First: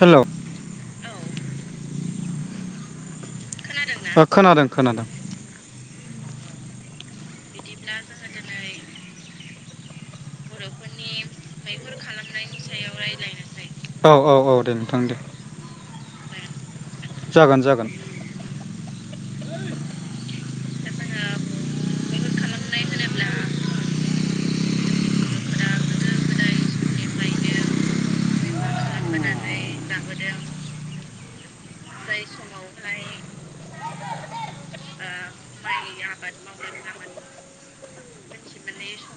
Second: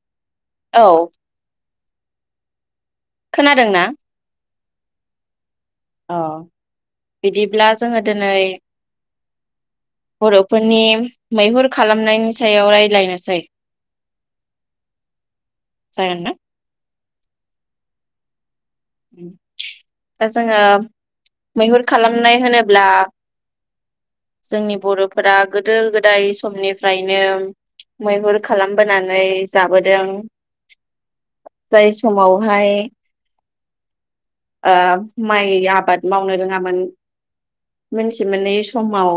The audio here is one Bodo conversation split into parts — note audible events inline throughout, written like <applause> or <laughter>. हेल' औ। खोनादोंना? ओ खोनादों। खोनादों। औ। बिदिब्ला जोङो दिनै बर'फोरनि मैहुर खालामनायनि सायाव रायज्लायनोसै औ औ औ दे नोंथां दे। जागोन ना? जागोन जागोन। दा जोंङो मैहुर खालामनाय होनोब्ला जोंनि बर'फोरा गोदो गोदाय समनिफ्रायनो मैहुर खालामबोनानै जाबोदों जाय समावहाय ओ माइ आबाद मावनो रोंङामोन मिन्थि मोनै समाव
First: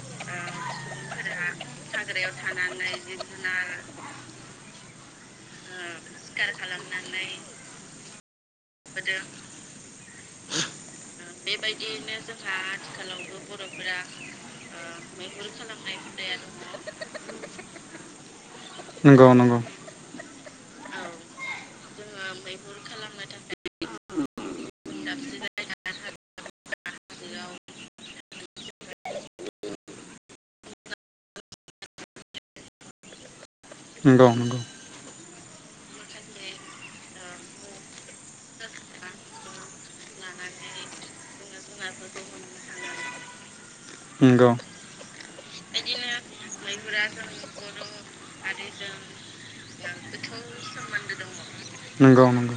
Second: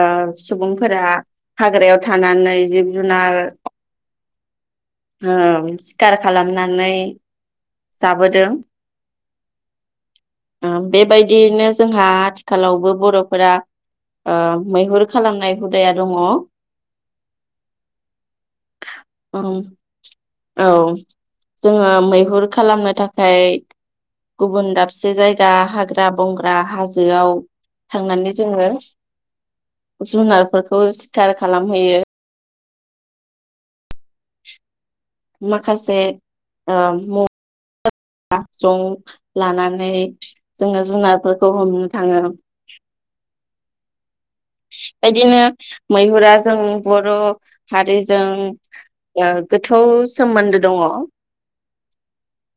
ओ सुबुंफोरा हाग्रायाव थानानै जिब जुनार ओ सिखार खालामनानै जाबोदों ओ बेबायदियैनो जोंहा आथिखालावबो बर'फोरा ओ मैहुर खालामनाय हुदाया दङ। नंगौ औ नंगौ औ जोङो मैहुर खालामनो थाखाय गुबुन दाबसे जायगा हाग्रा बंग्रा हाजोआव थांनानै जोङो जुनारफोरखौ सिखार खालामहैयो नंगौ-नंगौ माखासे ओ <unintelligible> जं लानानै जोङो जुनारफोरखौ हमनो थाङो। नंगौ बेदिनो मैहुरा जों बर' हारिजों गोथौ ओ सोमोन्दो दंङ नंगौ नंगौ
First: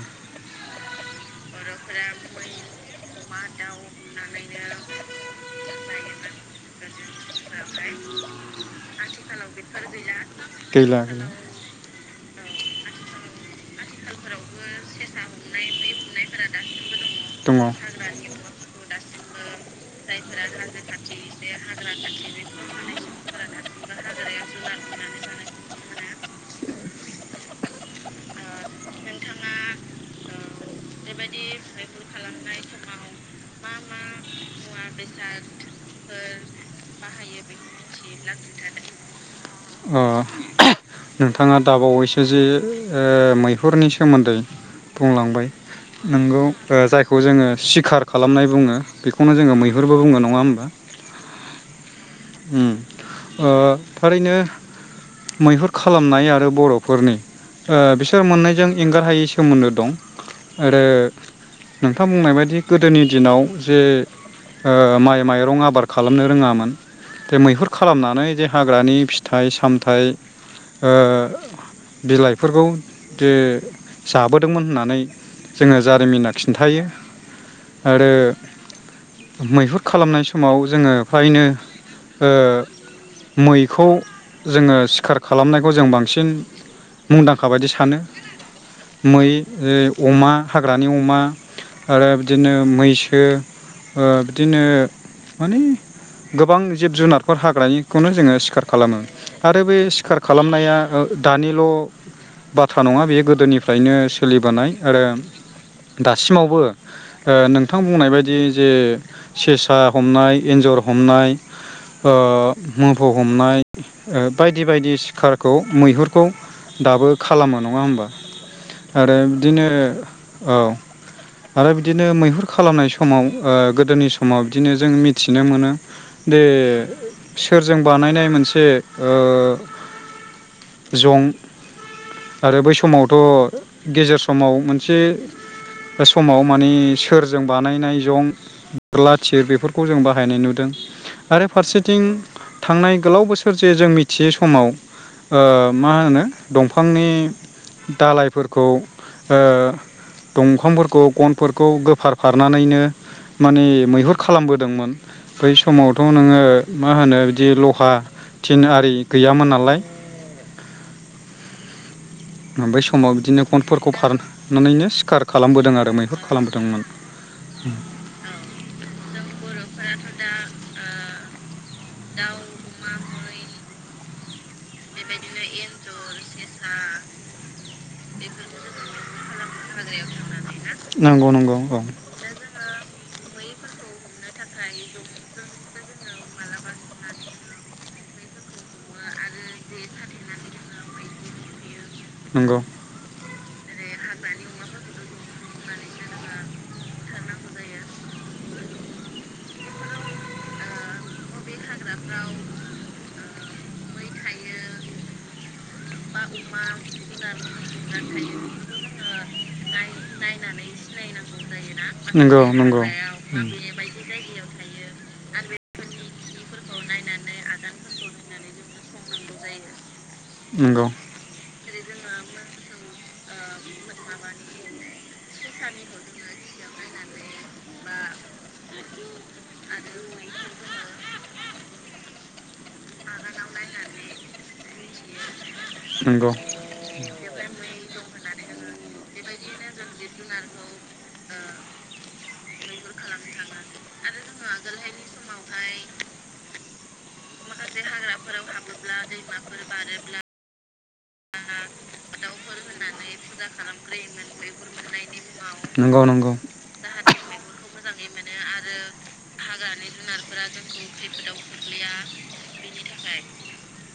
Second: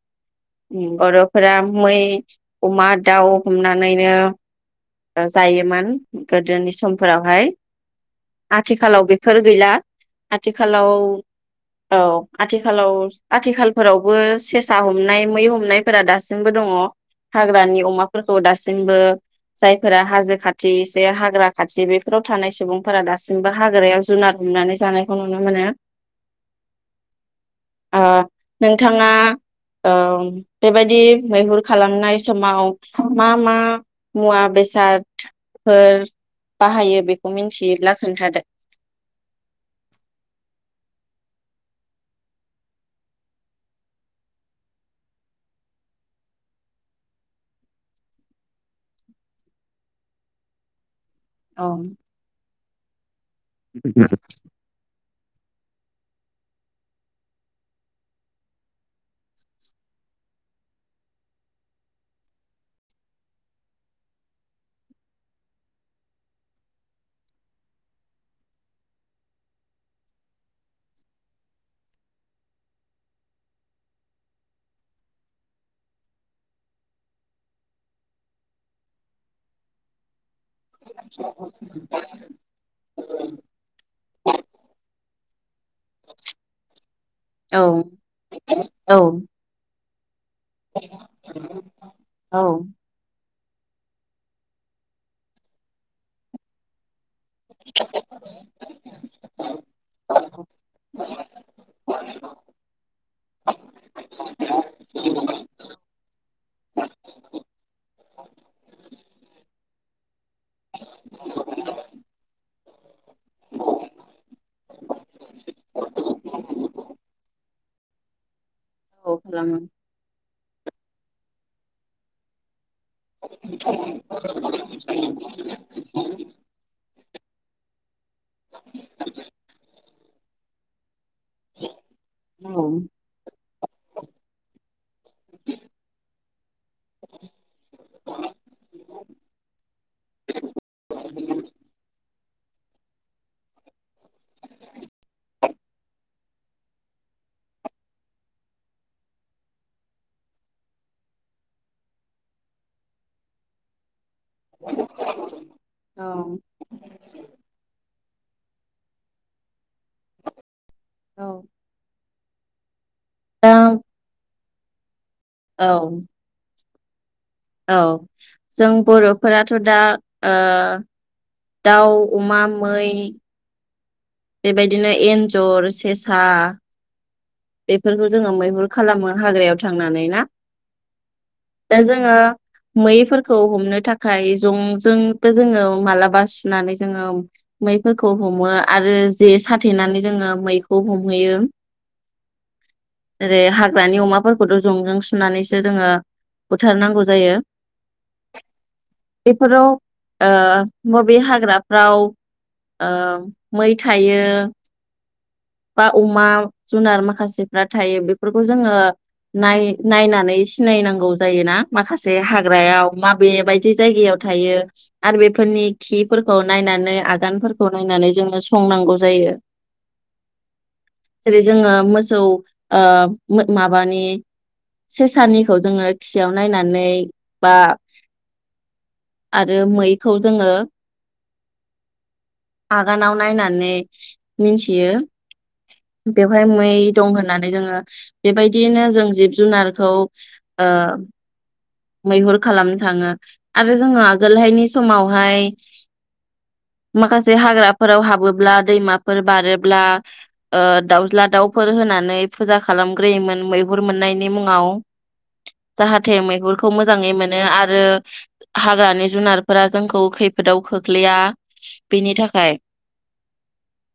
बर' फोर मै अमा दाउ हमनानैनो जायोमोन गोदोनि समफोरावहाय आथिखालाव बेफोर गैला आथिखालाव गैला गैला अ औ आथिखालाव आथिखालफोरावबो सेसा हमनाय मै हमनायफोरा दासिमबो दङ। दङ हाग्रानि अमाफोरखौ दासिमबो जाय फोरा हाजो खाथिसे हाग्रा खाथि बेफोराव थानाय सुबुंफोरा दासिमबो हाग्रायाव जुनार हमनानै जानायखौ नुनो मोनो ओ नोंथाङा ओ बेबायदि मैहुर खालामनाय समाव मा-मा मुवा बेसाद अ बेखौ मिन्थियोब्ला खोन्थादो। नोंथाङा दाबावैसो जे ओ मैहुरनि सोमोन्दै बुंलांबाय नोंगौ जायखौ जोंङो सिखार खालामनाय बुंङो बेखौनो जोंङो मैहुर फोरबो बुङो नङा होमबा औ अम ओ थारैनो मैहुर खालामनाय आरो बर'फोरनि ओ बिसोर मोननैजों एंगार हायि सोमोन्दो दं आरो नोंथां बुंनाय बायदि गोदोनि दिनाव जे ओ माइ माइरं आबाद खालामनो रोंङामोन बे मैहुर खालामनानै जे हाग्रानि फिथाइ सामथाइ ओ बिलाइफोरखौ जे जाबोदोंमोन होननानै जोंङो जारिमिना खिन्थायो आरो मैहुर खालामनाय स समाव जोंङो फ्रायनो ओ मैखौ जोंङो सिखार खालामनायखौ जों बांसिन मुंदांखा बायदि औ सानो औ मै <unintelligible> अमा हाग्रानि अमा आरो औ बिदिनो मैसो ओ बिदिनो माने गोबां जिब जुनार फोर हाग्रानिखौनो जोंङो सिखार खालामो आरो बे सिखार खालामनाया दानिल' बाथ्रा नङा बेयो गोदोनिफ्रायनो सोलिबोनाय आरो दासिमावबो नोंथां बुंनाय बादि जे सेसा हमनाय एन्जर हमनाय ओ मोफौ हमनाय ओ बायदि बायदि सिखारखौ मैहुरखौ दाबो खालामो नंङा होमबा औ आरो खालामो बिदिनो औ आरो बिदिनो मैहुर खालामनाय समाव ओ गोदोनि समाव बिदिनो जों मिथिनो मोनो दे सोरजों बानायनाय मोनसे ओ जं औ आरो बै समावथ' गेजेर समाव मोनसे समाव माने सोरजों बानायनाय जं बोरला थिर बेफोरखौ जों बाहायनाय नुदों आरो फारसेथिं थांनाय गोलाव बोसोर जे जों मिथियै समाव ओ मा होनो दंफांनि दलायफोरखौ ओ दंफांफोरखौ गनफोरखौ गोफार फारनानैनो माने मैहुर। खालामबोदोंमोन बै समावथ' नोङो औ मा होनो बिदि लहा। थिन आरि गैयामोन नालाय। ओमफाय स समाव बिदिनो दा गनफोरखौ फार नुनायनो सिखार खालामबोदों आरो औ मैहुर खालामबोदोंमोन। औ जों बर'फोराथ' दा ओ दाउ, अमा, मै बेबायदिनो एन्जर सेसा बेफोरखौ जोङो मैहुर खालामो हाग्रायाव थांनानै ना? नंगौ नंगौ दा औ जोङो मैफोरखौ हमनो थाखाय जंजोंबो जोङो मालाबा सुनानै जोङो मैफोरखौ हमो आरो जे साथेनानै जोङो मैखौ हमहैयो। नंगौ। जेरै हाग्रानि अमाफोरखौथ' जंजों सुनानैसो जोङो बुथारनांगौ जायो। बेफोराव ओ बबे हाग्राफ्राव ओ मै थायो बा अमा जुनार माखासेफ्रा थायो बेफोरखौ जोङो नाय-नायनानै सिनायनांगौ जायोना माखासे हाग्रायाव माबे बायदि जायगायाव थायो आरो बे फोरनि खिफोरखौ नायनानै आगानफोरखौ नायनानै जोङो स संनांगौ जायो। नंगौ जेरै जोंङो मोसौ ओ मो माबानि सेसानिखौ जोङो खियाव नायनानै बा आरो मैखौ जोङो आगानाव नायना नै मिनथियो। नंगौ बेवहाय मै दं होननानै जोङो बेबायदियैनो जों जिब जुनारखौ ओ मैहुर खालामनो थाङो आरो जोङो आगोलहायनि समावहाय मा खासे हाग्राफोराव हाबोब्ला दैमाफोर बारोब्ला ओ दाउज्ला दाउफोर होनानै फुजा खालामग्रोयोमोन मैहुर मोननायनि मुङाव नंगौ जाहाथे नंगौ मैहुर मोजाङै मोनो आरो हाग्रानि जुनारफोरा जोंखौ खैफोदाव खोख्लैया बिनि थाखाय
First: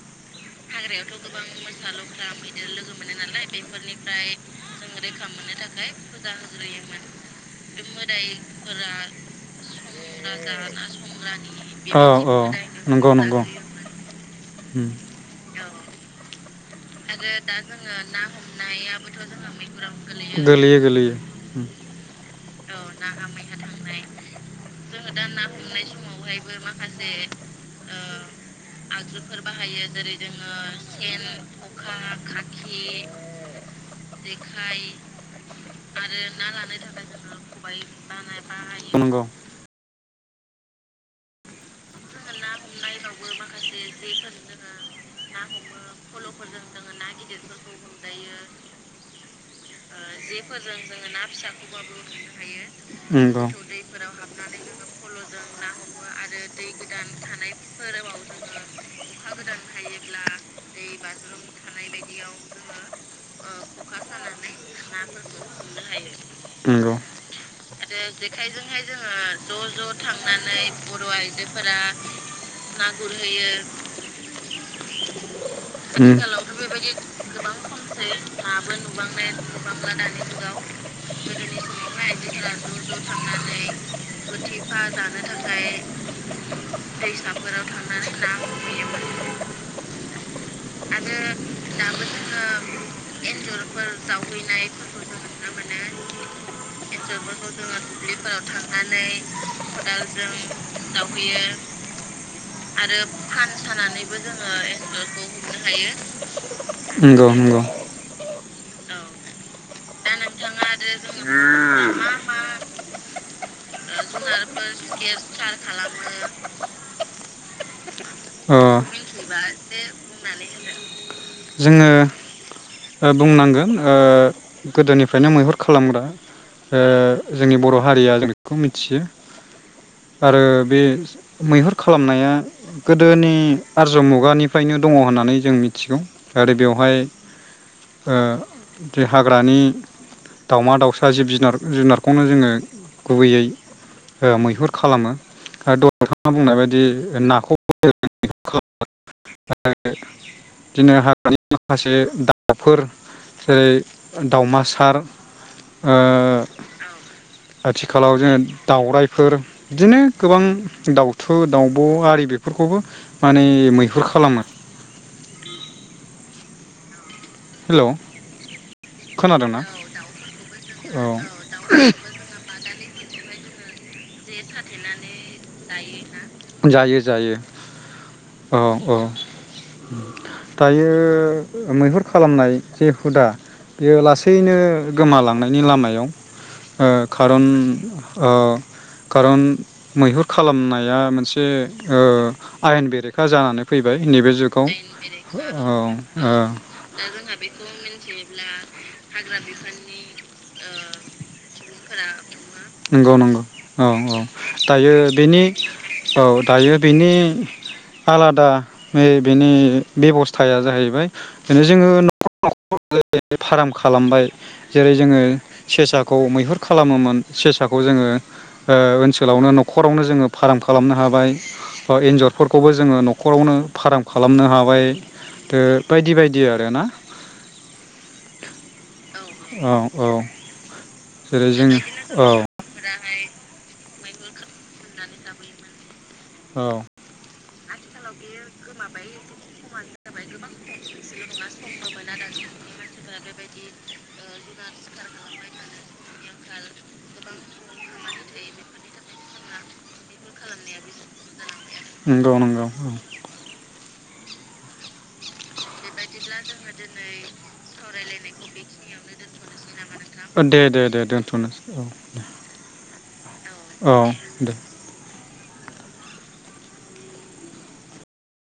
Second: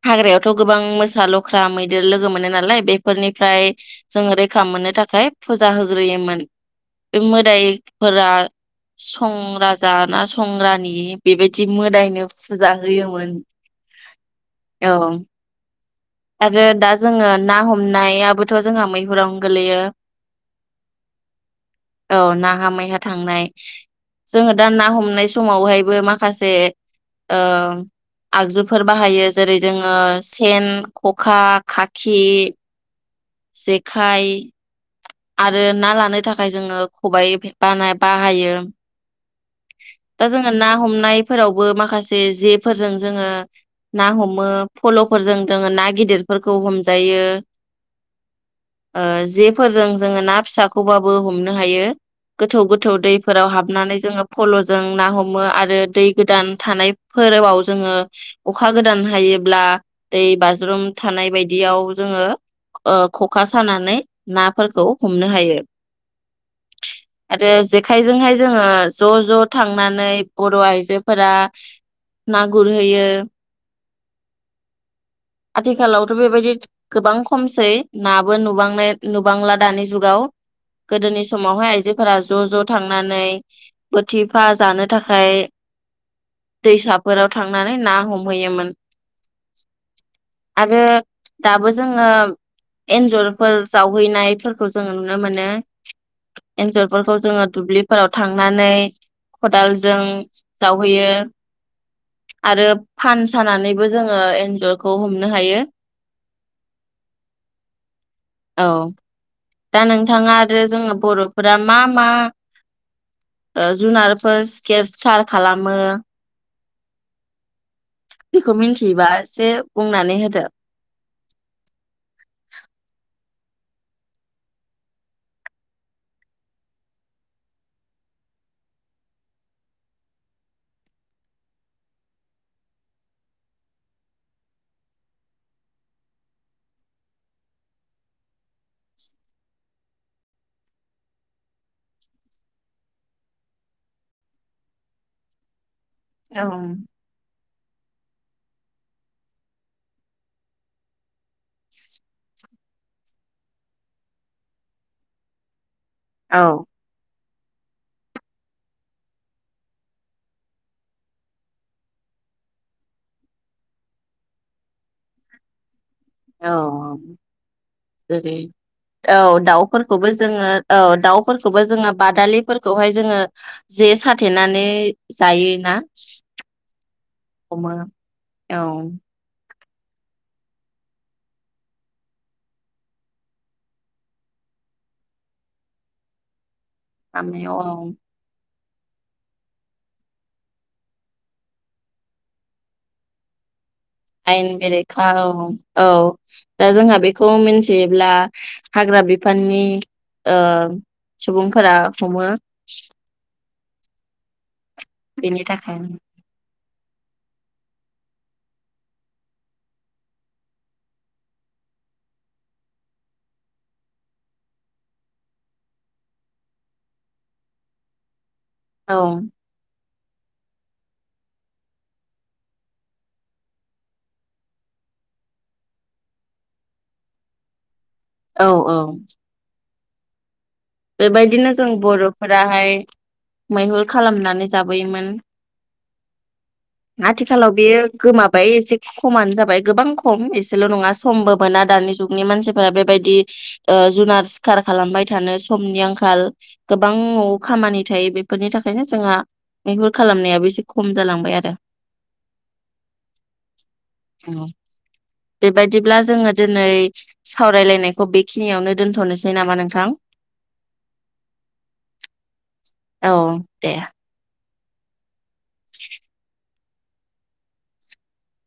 हाग्रायावथ' गोबां मोसा लख्रा दोर लोगो मोनो नालाय बेफोरनिफ्राय जों रैखा मोननो थाखाय फुजा होग्रोयोमोन। बे मोद <unintelligible> फोरा सं राजा‌ ना सं रानि बेबायदि मोदायनो फुजा होयोमोन औ। आरो दा जोङो आरो ना दा जोङो ना हमनायाबोथ' जोंहा हमनायाबोथ' मैहुरावनो जोंहा गोलैयो मैहुरावनो गोलैयो? गोलैयो गोलैयो। औ नाहा मैहा थांनाय जोङो दा ना हमनाय समावहायबो माखासे ओ आगजुफोर बाहायो जेरै जोङो सेन, खखा, खाख खि जेखाइ आरो ना लानो थाखाय जोङो खबाइ फे बानाय बाहायो नंगौ दा जोङो ना हमनायफोराव बो माखासे जेफोरजों जोङो ना हमो फल'फोरजों दोङो ना गिदिरफोरखौ हमजायो ओ जेफोरजों जोङो ना फिसाखौबाबो हमनो हायो गोथौ गोथौ नंगौ दैफोराव हाबनानै जोङो फल'जों ना हमो आरो दै गोदान फोरबोआव जोङो अखा गोदान हायोब्ला दै बाज्रुम थानाय बायदियाव जोङो ओ खखा सानानै नाफोरखौ हमनो हायो जोङो आरो जेखायजोंहाय जोङो ज' ज' थांनानै बर' आइजोफोरा फोरा ना गुरहैयो आथिखालावथ' बेबायदि गोबां खमसै नाबो नुबांनाय नुबांला दानि जुगाव गोदोनि समावहाय आइजोफोरा ज' ज' थांनानै बोथिफा जानो थाखाय दैसाफोराव थांनानै ना हमहैयोमोन आरो दाबो जोङो एन्जरफोर जावहैनायफोरखौ जोङो नुनो मोनो एन्जरफोरखौ जोङो दुब्लिफोराव थांनानै खदालजों जावहैयो यो आरो फान सानानैबो जोङो एन्ज नंगौ-नंगौ औ औ दा नोंथाङा आरो जोंना बर'फोरा मा-मा ओ जुनारफोर स्केस सार खालामो बेखौ ओ मिथियोबा एसे बुंनानै होदो जोङो ओ बुंनांगोन ओ गोदोनिफ्रायनो मैहुर खालामग्रा ओ जोंनि बर' हारिया जों बेखौ मिथियो आरो बे मैहुर खालामनाया गोदोनि आरज्य मुगानिफ्रायनो दङ होननानै जों मिथिगौ आरो बेवहाय ओ देहाग हाग्रानि दाउमा दाउसा जिब जुनार जुनारखौनो जोङो गुबैयै ओ मैहुर खालामो ओ नोंथाङा बुंनाय बायदि नाखौ <unintelligible> बिदिनो हा <unintelligible> माखासे दा फोर सेरै ओ दाउमासार औ आथिखालाव जोङो दाउराफोर बिदिनो गोबां दाउथु दाउब' आरि बेफोरखौबो माने मैहुर खालामो औ-औ हेलौ जेरै औ खोनादोंना दाउफोरखौबो जोङो औ दाउफोरखौबो जोङो बादालिफोरखौहाय जोङो जे सान जायो-जायो हमो औ औ-औ दायो मैहुर खालामनाय जे हुदा बेयो लासैनो गोमालांनायनि लामायाव ओ खारन लामायाव औ ओ कारन मैहुर खालामनाया मोनसे ओ आयेन बेरेखा जानानै फैबाय नैबे आयेन जुगाव बेरेखा औ औ दा जोंहा बेखौ मिथियोब्ला हाग्रा बिफाननि ओ सुबुंफोरा हमो नंगौ नंगौ औ औ दायो बेनि औ दायो बेनि आलादा बेनि बेब'स्थाया जाहैबाय बिनो जोङो न'खरखर फार्म खालामबाय जेरै जोङो सेसाखौ मैहुर खालामोमोन सेसाखौ जोङो ओ औ ओनसोलावनो न'खर नखरावनो जोङो फाराम खालामनो हाबाय बा एन्जरफोरखौबो जोङो न'खरावनो फाराम खालामनो हाबाय ओ बायदि बायदि आरोना औ औ औ औ बेबायदिनो जों औ बर'फोराहाय मैहुर खालामनानै जाबोयोमोन औ आथिखालाव बेयो गोमाबाय एसे खमानो जाबाय गोबां खम एसेल' नङा समबो मोना दानि जुगनि मानसिफोरा बेबायदि ओ जुनार सिखार खालामबाय थानो स समनि आंखाल गोबां न'आव खामानि थायो बेफोरनि थाखायनो जोंहा मैहुर खालामनायाबो एसे खम जालांबाय आरो नोंगौ नोंगौ बेबायद बिदिब्ला जोङो दिनै सावरायलायनायख खौ बेखिनियावनो दोनथ'नोसै नामा नोंथां ओ दे दे दे दोनथ'नोसै औ दे औ दे औ दे